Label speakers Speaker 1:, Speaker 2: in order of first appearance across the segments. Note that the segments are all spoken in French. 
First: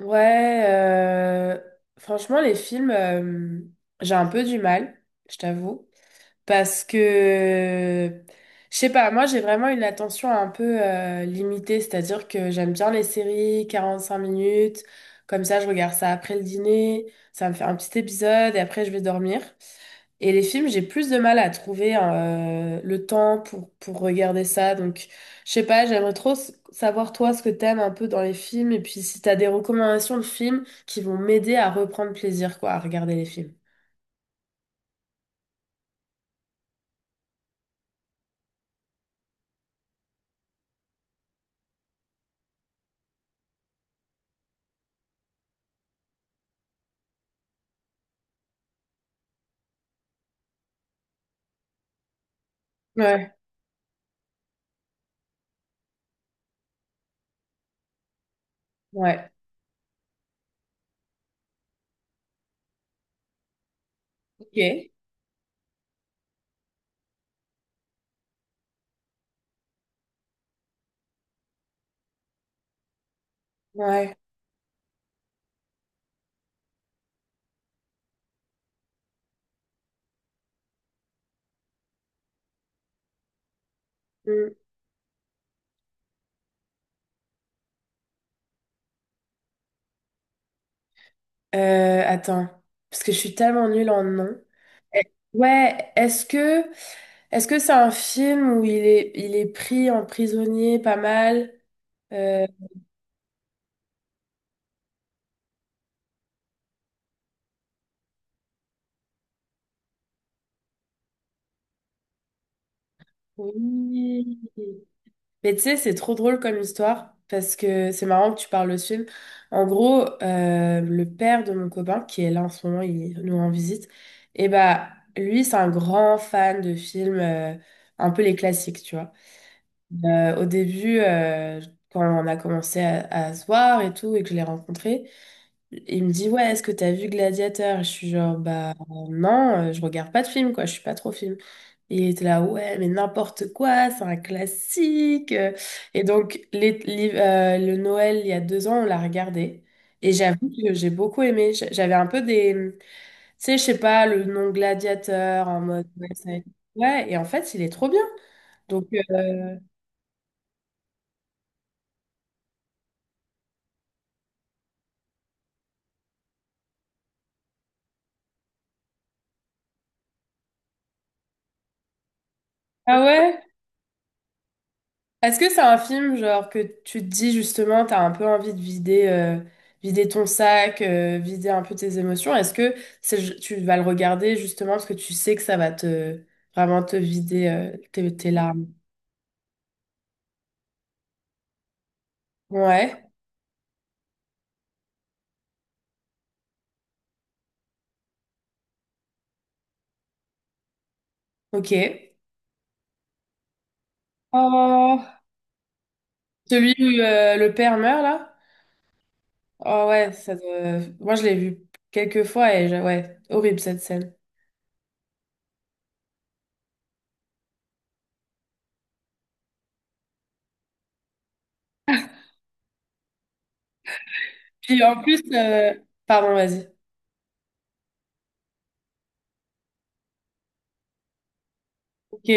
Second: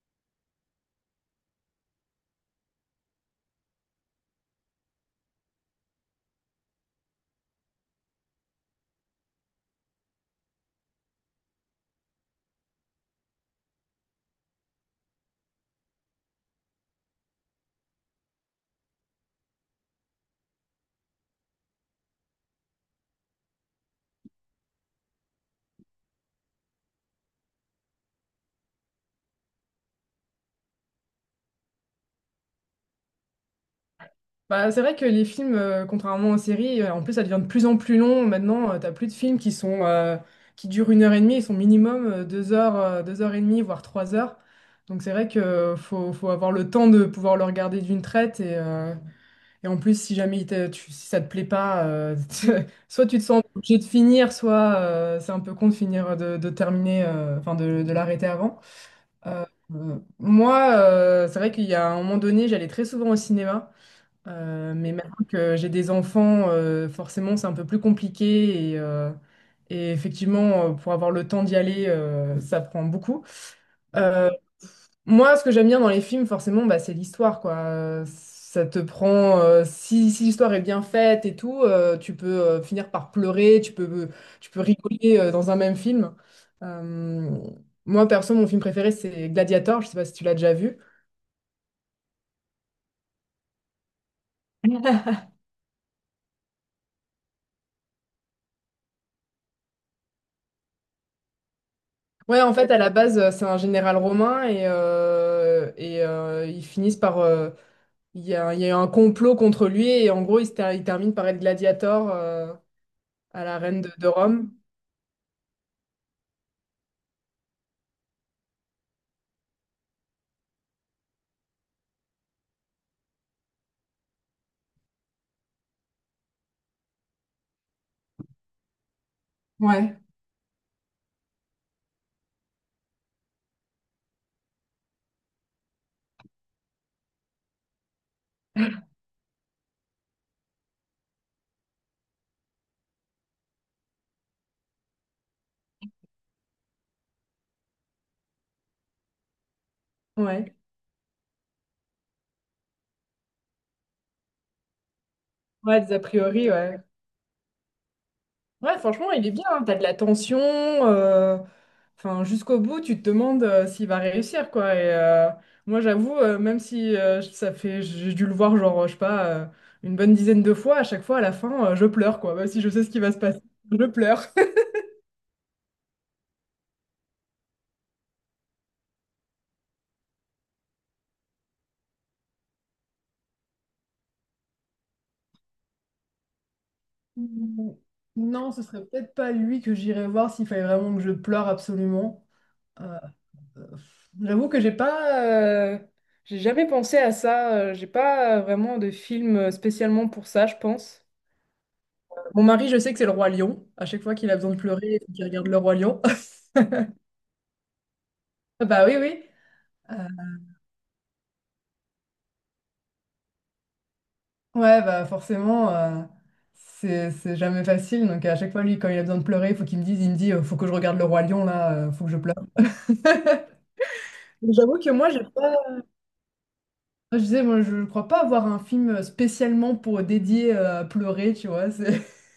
Speaker 1: Ouais, franchement, les films, j'ai un peu du mal, je t'avoue. Parce que, je sais pas, moi j'ai vraiment une attention un peu limitée, c'est-à-dire que j'aime bien les séries, 45 minutes, comme ça je regarde ça après le dîner, ça me fait un petit épisode et après je vais dormir. Et les films, j'ai plus de mal à trouver le temps pour regarder ça. Donc, je sais pas, j'aimerais trop savoir toi ce que t'aimes un peu dans les films et puis si t'as des recommandations de films qui vont m'aider à reprendre plaisir, quoi, à regarder les films.
Speaker 2: Bah, c'est vrai que les films, contrairement aux séries, en plus ça devient de plus en plus long. Maintenant, t'as plus de films qui sont qui durent 1 heure et demie, ils sont minimum 2 heures, 2 heures et demie, voire 3 heures. Donc c'est vrai que faut avoir le temps de pouvoir le regarder d'une traite et en plus si jamais si ça te plaît pas, soit tu te
Speaker 1: Ouais.
Speaker 2: sens obligé de finir, soit c'est un peu con de finir de terminer, enfin de l'arrêter avant.
Speaker 1: Ouais.
Speaker 2: Euh, Moi, c'est vrai qu'il y a un moment donné, j'allais très souvent au cinéma.
Speaker 1: Ok.
Speaker 2: Mais maintenant que j'ai des enfants, forcément, c'est un peu plus compliqué. Et effectivement, pour avoir le temps d'y aller, ça prend beaucoup.
Speaker 1: Ouais.
Speaker 2: Euh, Moi, ce que j'aime bien dans les films, forcément, bah, c'est l'histoire, quoi. Ça te prend, si l'histoire est bien faite et tout, tu peux finir par pleurer, tu peux, tu
Speaker 1: Mm.
Speaker 2: peux rigoler dans un même film. Euh, Moi, perso, mon film préféré, c'est Gladiator. Je sais pas si tu l'as déjà vu.
Speaker 1: Attends, parce que je suis tellement nulle en nom. Eh, ouais, est-ce que c'est un film où il est pris en prisonnier pas mal?
Speaker 2: Ouais,
Speaker 1: Euh,
Speaker 2: en fait, à la base, c'est un général romain et ils finissent par, il y a, il y a eu un complot contre lui et en gros, il termine par être gladiateur à la reine de
Speaker 1: oui.
Speaker 2: Rome.
Speaker 1: Mais tu sais, c'est trop drôle comme histoire parce que c'est marrant que tu parles de ce film. En gros, le père de mon copain qui est là en ce moment, il nous rend visite. Et bah lui, c'est un grand fan de films, un peu les classiques, tu vois.
Speaker 2: Ouais.
Speaker 1: Au début, quand on a commencé à se voir et tout, et que je l'ai rencontré, il me dit, ouais, est-ce que t'as vu Gladiateur? Je suis genre, bah non, je regarde pas de film, quoi, je suis pas trop film. Et il était là, ouais, mais n'importe quoi, c'est un classique. Et donc, le Noël, il y a 2 ans, on l'a regardé. Et j'avoue
Speaker 2: Ouais.
Speaker 1: que j'ai beaucoup aimé. J'avais un peu des, tu sais, je sais pas, le nom Gladiateur en
Speaker 2: Ouais,
Speaker 1: mode,
Speaker 2: des a
Speaker 1: ouais,
Speaker 2: priori, ouais.
Speaker 1: ouais, et en fait, il est trop bien.
Speaker 2: Ouais,
Speaker 1: Donc,
Speaker 2: franchement, il est bien, hein. T'as de la tension. Enfin, jusqu'au bout, tu te demandes s'il va réussir, quoi. Moi, j'avoue, même si ça fait, j'ai dû le voir, genre, je sais pas, une bonne dizaine de fois, à chaque fois, à la fin, je pleure, quoi. Même si je sais ce
Speaker 1: ah
Speaker 2: qui va se passer,
Speaker 1: ouais?
Speaker 2: je pleure.
Speaker 1: Est-ce que c'est un film genre que tu te dis justement, t'as un peu envie de vider, vider ton sac, vider un peu tes émotions? Est-ce que tu vas le regarder justement parce que tu sais que ça va te vraiment te vider,
Speaker 2: Mm,
Speaker 1: tes, tes
Speaker 2: non, ce
Speaker 1: larmes?
Speaker 2: serait peut-être pas lui que j'irais voir s'il fallait vraiment que je pleure absolument. Euh,
Speaker 1: Ouais,
Speaker 2: euh, J'avoue que j'ai pas, j'ai jamais pensé à ça. J'ai pas vraiment de film spécialement pour ça, je pense.
Speaker 1: ok.
Speaker 2: Mon mari, je sais que c'est Le Roi Lion. À chaque fois qu'il a besoin de pleurer,
Speaker 1: Oh,
Speaker 2: il regarde Le Roi Lion.
Speaker 1: celui où le père meurt là?
Speaker 2: Bah oui, oui.
Speaker 1: Oh
Speaker 2: Euh,
Speaker 1: ouais, moi je l'ai vu quelques fois et ouais, horrible cette scène.
Speaker 2: ouais, bah forcément, c'est jamais facile. Donc à chaque fois, lui, quand il a besoin de pleurer, il faut qu'il me dise, il me dit, faut que je regarde Le Roi Lion, là, faut que je pleure. Mais j'avoue
Speaker 1: Puis
Speaker 2: que
Speaker 1: en
Speaker 2: moi,
Speaker 1: plus,
Speaker 2: j'ai pas.
Speaker 1: pardon, vas-y.
Speaker 2: Je disais, moi, je crois pas avoir un film spécialement pour dédié à pleurer, tu vois. C'est,
Speaker 1: Ok,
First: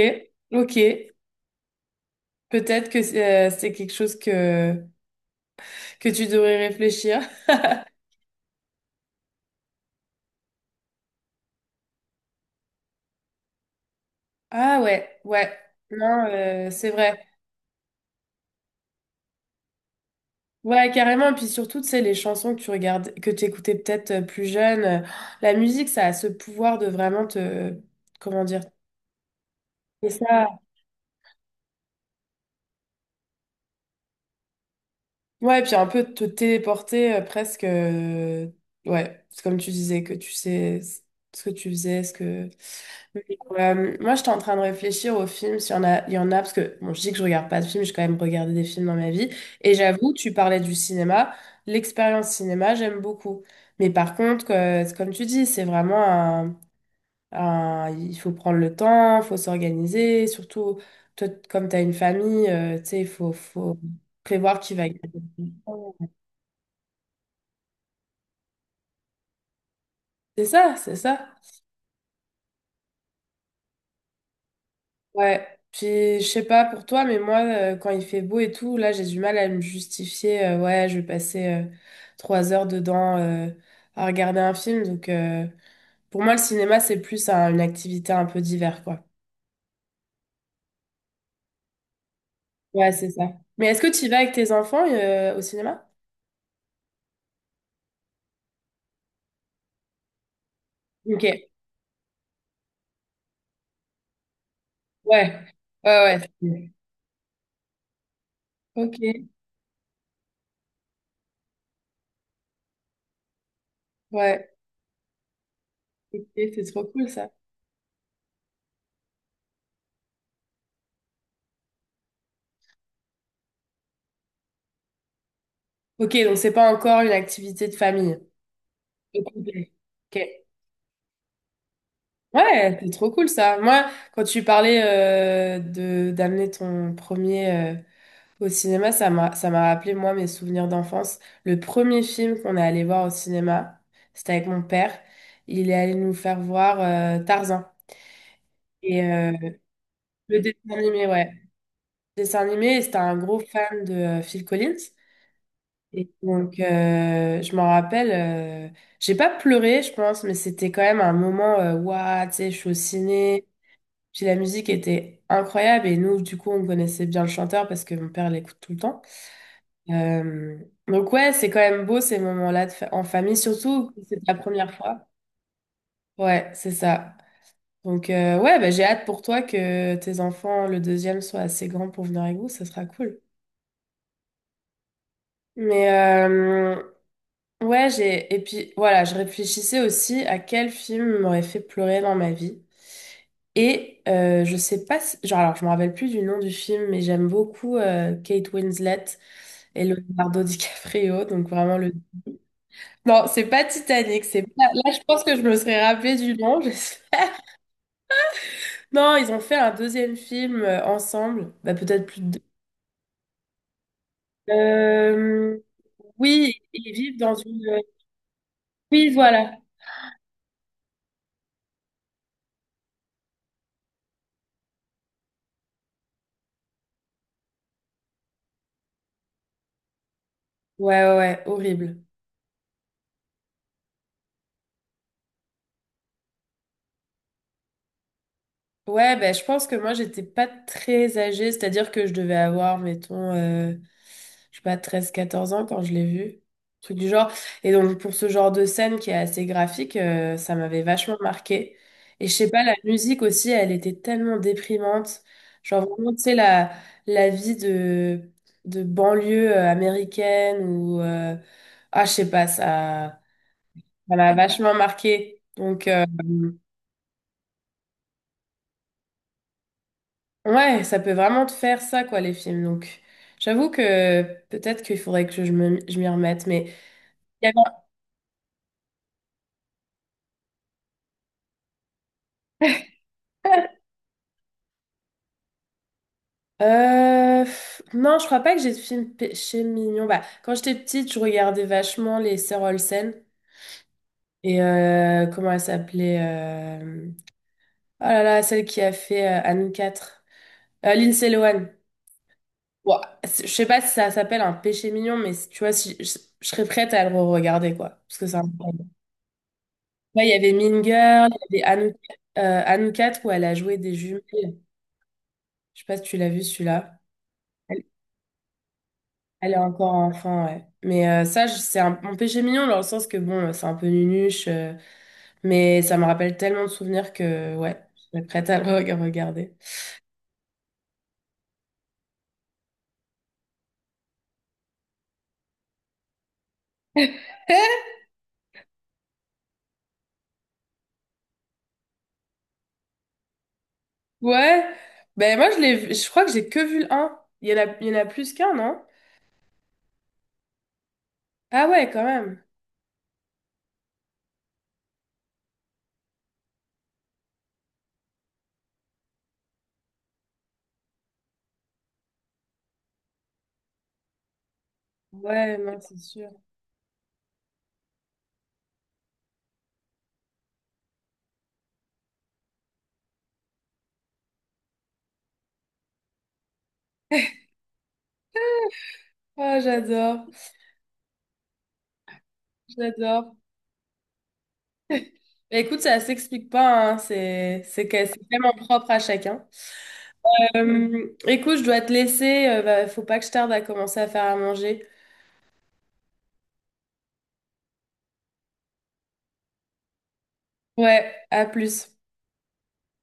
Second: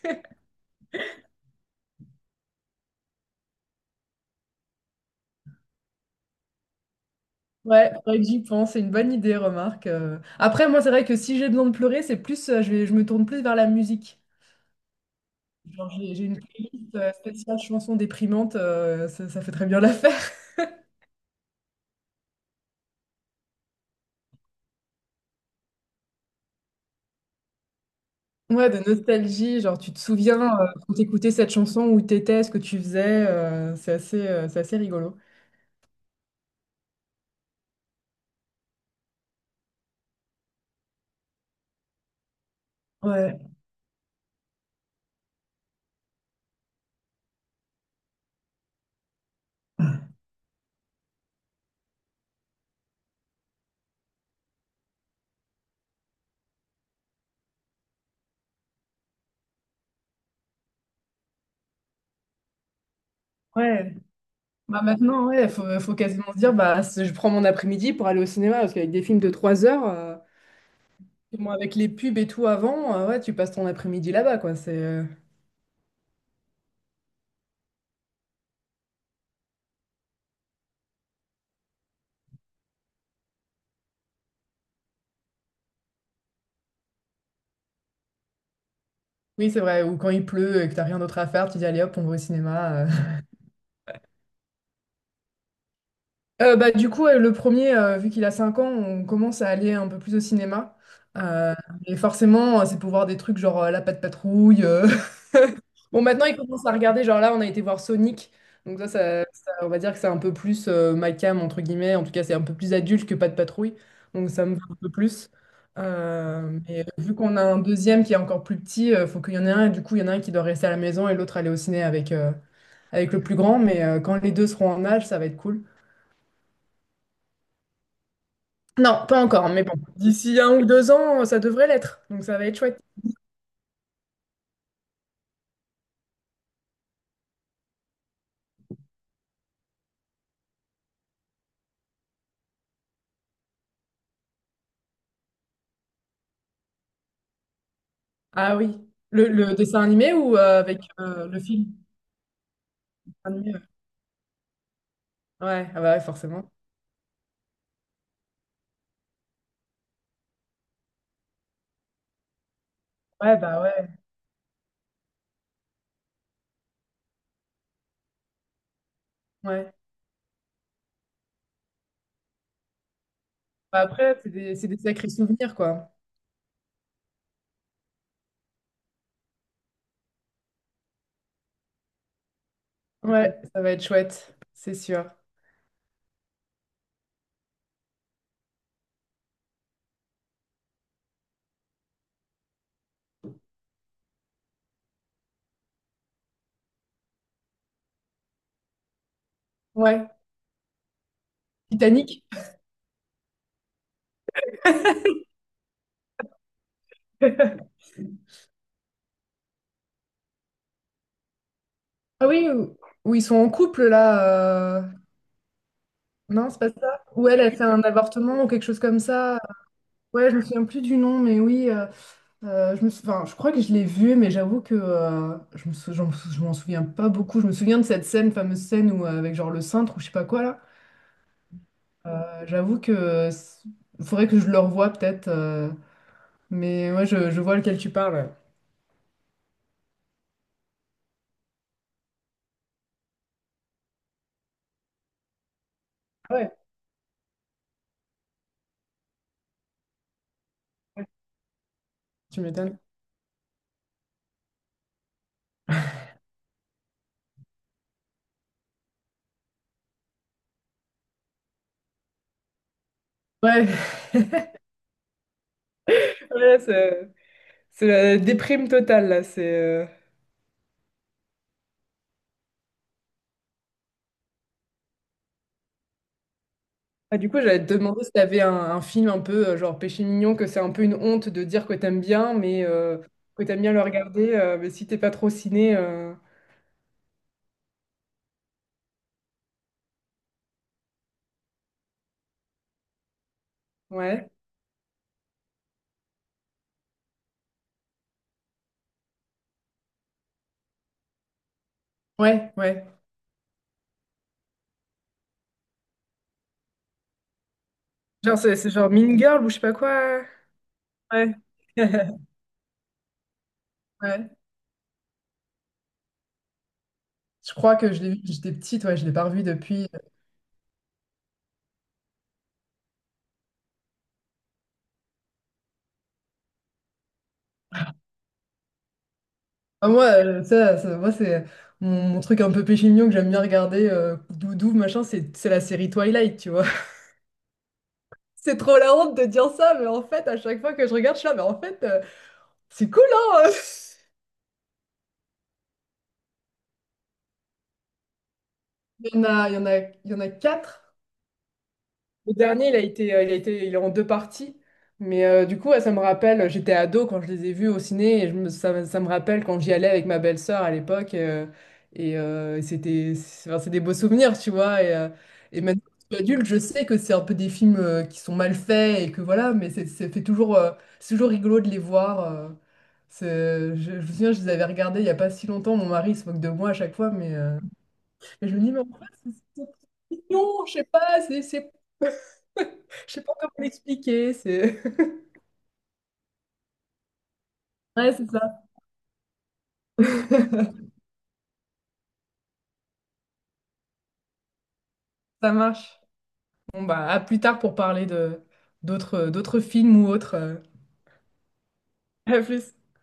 Speaker 1: ok. Peut-être que c'est quelque chose que tu devrais réfléchir.
Speaker 2: ouais, faudrait que j'y pense. C'est une bonne idée, remarque. Après, moi, c'est vrai que si j'ai besoin de pleurer, c'est plus, je vais, je me tourne plus vers la musique.
Speaker 1: Ah ouais, ouais.
Speaker 2: Genre, j'ai
Speaker 1: Non,
Speaker 2: une
Speaker 1: c'est
Speaker 2: playlist
Speaker 1: vrai.
Speaker 2: spéciale chansons déprimantes, ça fait très bien l'affaire.
Speaker 1: Ouais, carrément. Puis surtout, tu sais, les chansons que tu regardes, que tu écoutais peut-être plus jeune, la musique, ça a ce pouvoir de vraiment te, comment dire,
Speaker 2: Ouais, de nostalgie, genre tu te
Speaker 1: et
Speaker 2: souviens
Speaker 1: ça.
Speaker 2: quand t'écoutais cette chanson, où t'étais, ce que tu faisais, c'est assez rigolo.
Speaker 1: Ouais, puis un peu te téléporter presque. Ouais, c'est comme tu disais, que tu sais ce que tu faisais, ce que. Mais,
Speaker 2: Ouais.
Speaker 1: moi, j'étais en train de réfléchir aux films, s'il y en a, il y en a, parce que bon, je dis que je regarde pas de films, j'ai quand même regardé des films dans ma vie. Et j'avoue, tu parlais du cinéma, l'expérience cinéma, j'aime beaucoup. Mais par contre, c'est comme tu dis, c'est vraiment il faut prendre le temps, il faut s'organiser. Surtout, toi, comme tu as une famille, tu sais, faut
Speaker 2: Ouais,
Speaker 1: prévoir qui
Speaker 2: bah
Speaker 1: va gagner.
Speaker 2: maintenant, ouais, faut quasiment se dire, bah, je prends mon après-midi pour aller au cinéma, parce qu'avec des films de 3 heures,
Speaker 1: C'est ça, c'est ça.
Speaker 2: moi, avec les pubs et tout avant, ouais, tu passes ton après-midi là-bas, quoi.
Speaker 1: Ouais. Puis, je sais pas pour toi, mais moi, quand il fait beau et tout, là, j'ai du mal à me justifier. Ouais, je vais passer 3 heures dedans à regarder un film. Donc, pour moi, le cinéma, c'est plus une activité un peu d'hiver, quoi.
Speaker 2: Oui, c'est vrai, ou quand il pleut et que t'as rien d'autre à faire, tu dis, allez hop, on va au cinéma.
Speaker 1: Ouais, c'est ça. Mais est-ce que tu y vas avec tes enfants au cinéma?
Speaker 2: Bah, du coup, ouais, le premier, vu qu'il a 5 ans, on commence à aller un peu plus au cinéma.
Speaker 1: Ok.
Speaker 2: Euh, et forcément, c'est pour voir des trucs genre La Patte Patrouille.
Speaker 1: Ouais.
Speaker 2: Bon,
Speaker 1: Ouais,
Speaker 2: maintenant, il commence
Speaker 1: ouais.
Speaker 2: à regarder. Genre là, on a été voir Sonic. Donc
Speaker 1: Ok,
Speaker 2: on va dire que c'est un peu plus ma cam, entre guillemets. En tout cas, c'est un peu plus adulte que Patte Patrouille. Donc ça
Speaker 1: ouais,
Speaker 2: me va un peu plus.
Speaker 1: ok, c'est
Speaker 2: Mais
Speaker 1: trop cool
Speaker 2: vu
Speaker 1: ça.
Speaker 2: qu'on a un deuxième qui est encore plus petit, faut qu'il y en ait un. Et du coup, il y en a un qui doit rester à la maison et l'autre aller au ciné avec le plus grand. Mais quand les deux seront en âge, ça va être cool.
Speaker 1: Ok, donc c'est pas encore une activité de famille.
Speaker 2: Non, pas
Speaker 1: Ok,
Speaker 2: encore, mais bon.
Speaker 1: ok.
Speaker 2: D'ici 1 ou 2 ans, ça devrait l'être. Donc ça va être
Speaker 1: Ouais,
Speaker 2: chouette.
Speaker 1: c'est trop cool ça. Moi, quand tu parlais de d'amener ton premier au cinéma, ça m'a rappelé moi mes souvenirs d'enfance. Le premier film qu'on est allé voir au cinéma, c'était avec mon père. Il est allé nous faire voir Tarzan
Speaker 2: Ah oui.
Speaker 1: et
Speaker 2: Le, le dessin animé ou
Speaker 1: le dessin
Speaker 2: avec
Speaker 1: animé, ouais.
Speaker 2: le film?
Speaker 1: Le dessin animé, et c'était un gros
Speaker 2: Animé, ouais.
Speaker 1: fan de Phil Collins.
Speaker 2: Ouais, ah bah ouais,
Speaker 1: Et
Speaker 2: forcément.
Speaker 1: donc, je m'en rappelle, j'ai pas pleuré, je pense, mais c'était quand même un moment, waouh, tu sais, je suis au
Speaker 2: Ouais,
Speaker 1: ciné.
Speaker 2: bah ouais.
Speaker 1: Puis la musique était incroyable et nous, du coup, on connaissait bien le chanteur parce que mon père l'écoute tout le temps.
Speaker 2: Ouais.
Speaker 1: Euh, donc, ouais, c'est quand même beau ces moments-là de en famille,
Speaker 2: Bah
Speaker 1: surtout que
Speaker 2: après,
Speaker 1: c'est la
Speaker 2: c'est
Speaker 1: première
Speaker 2: des
Speaker 1: fois.
Speaker 2: sacrés souvenirs, quoi.
Speaker 1: Ouais, c'est ça. Donc, ouais, bah, j'ai hâte pour toi que tes enfants, le deuxième, soient assez grands pour venir avec vous, ça sera cool.
Speaker 2: Ouais, ça va être chouette, c'est sûr.
Speaker 1: Mais ouais, j'ai et puis voilà, je réfléchissais aussi à quel film m'aurait fait pleurer dans ma vie. Et je sais pas genre alors je me rappelle plus du nom du film mais j'aime beaucoup Kate Winslet et
Speaker 2: Ouais.
Speaker 1: Leonardo DiCaprio donc vraiment le
Speaker 2: Titanic.
Speaker 1: non, c'est pas Titanic, c'est pas là je pense que je me serais rappelé du nom. Je non, ils ont fait un deuxième film ensemble, bah peut-être plus
Speaker 2: Ah
Speaker 1: de deux.
Speaker 2: oui, où ils sont en couple là.
Speaker 1: Euh,
Speaker 2: Non,
Speaker 1: oui,
Speaker 2: c'est pas
Speaker 1: ils
Speaker 2: ça.
Speaker 1: vivent
Speaker 2: Ou
Speaker 1: dans
Speaker 2: elle, elle fait
Speaker 1: une
Speaker 2: un avortement ou quelque chose comme
Speaker 1: oui,
Speaker 2: ça.
Speaker 1: voilà.
Speaker 2: Ouais, je me souviens plus du nom, mais oui. Enfin, je crois que je l'ai vu, mais j'avoue que je m'en souviens pas beaucoup. Je me souviens de cette scène, fameuse scène où, avec genre le cintre ou je sais pas quoi là.
Speaker 1: Ouais ouais, horrible.
Speaker 2: J'avoue que faudrait que je le revoie peut-être. Mais ouais, je vois lequel tu parles.
Speaker 1: Ouais, ben, je pense que moi, j'étais pas très âgée, c'est-à-dire que je devais avoir, mettons, je sais pas, 13 14 ans quand je l'ai vu,
Speaker 2: Ouais,
Speaker 1: truc du genre. Et donc, pour ce genre de scène qui est assez graphique, ça m'avait
Speaker 2: ouais,
Speaker 1: vachement marqué. Et je
Speaker 2: tu
Speaker 1: sais pas, la
Speaker 2: m'étonnes.
Speaker 1: musique aussi, elle était tellement déprimante. Genre, vraiment, tu sais, la vie de banlieue américaine ou... ah, je sais pas, ça,
Speaker 2: Ouais,
Speaker 1: ça m'a vachement marqué.
Speaker 2: ouais, c'est la déprime totale là. C'est
Speaker 1: Ouais, ça peut vraiment te faire ça, quoi, les films. Donc, j'avoue que peut-être qu'il faudrait que je me, je m'y remette. Mais
Speaker 2: Ah, du coup,
Speaker 1: il y
Speaker 2: j'allais te demander si t'avais un film un peu genre Péché mignon, que c'est un peu une honte de dire que t'aimes bien, mais que t'aimes
Speaker 1: avait
Speaker 2: bien le regarder, mais si t'es pas trop ciné.
Speaker 1: Pff, non, je crois pas que j'ai de films péché mignon. Bah, quand j'étais petite, je regardais vachement les Sœurs Olsen
Speaker 2: Ouais.
Speaker 1: et comment elle s'appelait euh, oh là là, celle qui a fait Anne 4, Lindsay Lohan.
Speaker 2: Ouais, ouais.
Speaker 1: Ouah, je sais pas si ça s'appelle un péché mignon, mais si- tu vois, si, je serais prête à le re-regarder, quoi. Parce que
Speaker 2: Genre,
Speaker 1: ça.
Speaker 2: c'est genre Mean Girl ou je sais pas quoi.
Speaker 1: Ouais, il y avait Mean Girl,
Speaker 2: Ouais.
Speaker 1: il y avait Anoukat où elle a joué des
Speaker 2: Ouais.
Speaker 1: jumelles. Je sais pas si tu l'as vu celui-là.
Speaker 2: Je crois
Speaker 1: Elle,
Speaker 2: que je l'ai vu, j'étais petite, ouais, je l'ai pas revu
Speaker 1: elle est
Speaker 2: depuis.
Speaker 1: encore enfant, ouais. Mais ça, c'est un, mon péché mignon dans le sens que bon, c'est un peu nunuche, mais ça me rappelle tellement de souvenirs que ouais, je serais prête à le regarder.
Speaker 2: Ah, moi, moi c'est mon truc un peu péché mignon que j'aime bien regarder, doudou, machin, c'est la série Twilight, tu vois. C'est trop la honte de dire ça, mais en fait, à chaque fois que je regarde, je suis là, mais en fait, c'est cool, hein?
Speaker 1: Ouais, ben moi je l'ai, je crois que j'ai que vu le un. Il y en a, il y en a plus qu'un, non?
Speaker 2: Il y en a quatre.
Speaker 1: Ah ouais, quand
Speaker 2: Le
Speaker 1: même.
Speaker 2: dernier, il est en deux parties. Mais du coup, ouais, ça me rappelle, j'étais ado quand je les ai vus au ciné, et je me- ça, me ça me rappelle quand j'y allais avec ma belle-sœur à l'époque. Et c'était, c'est Enfin, c'est des beaux souvenirs, tu vois. Et, euh,
Speaker 1: Ouais,
Speaker 2: et
Speaker 1: non,
Speaker 2: maintenant, que
Speaker 1: c'est
Speaker 2: je suis
Speaker 1: sûr.
Speaker 2: adulte, je sais que c'est un peu des films qui sont mal faits et que voilà, mais c'est ça fait toujours, c'est toujours rigolo de les voir. Je me souviens, je les avais regardés il n'y a pas si longtemps. Mon mari se moque de moi à chaque fois, mais je me dis, mais en fait, c'est
Speaker 1: Ah,
Speaker 2: c'est
Speaker 1: j'adore,
Speaker 2: mignon, je sais pas, c'est je sais pas
Speaker 1: j'adore.
Speaker 2: comment l'expliquer, c'est...
Speaker 1: Bah, écoute, ça s'explique pas, hein.
Speaker 2: Ouais,
Speaker 1: C'est
Speaker 2: c'est
Speaker 1: vraiment
Speaker 2: ça.
Speaker 1: propre à chacun. Écoute, je dois te laisser. Bah, faut pas que je tarde à commencer à faire à manger.
Speaker 2: Ça marche. Bon, bah, à plus tard pour parler de d'autres films ou autres.
Speaker 1: Ouais, à plus.
Speaker 2: À plus.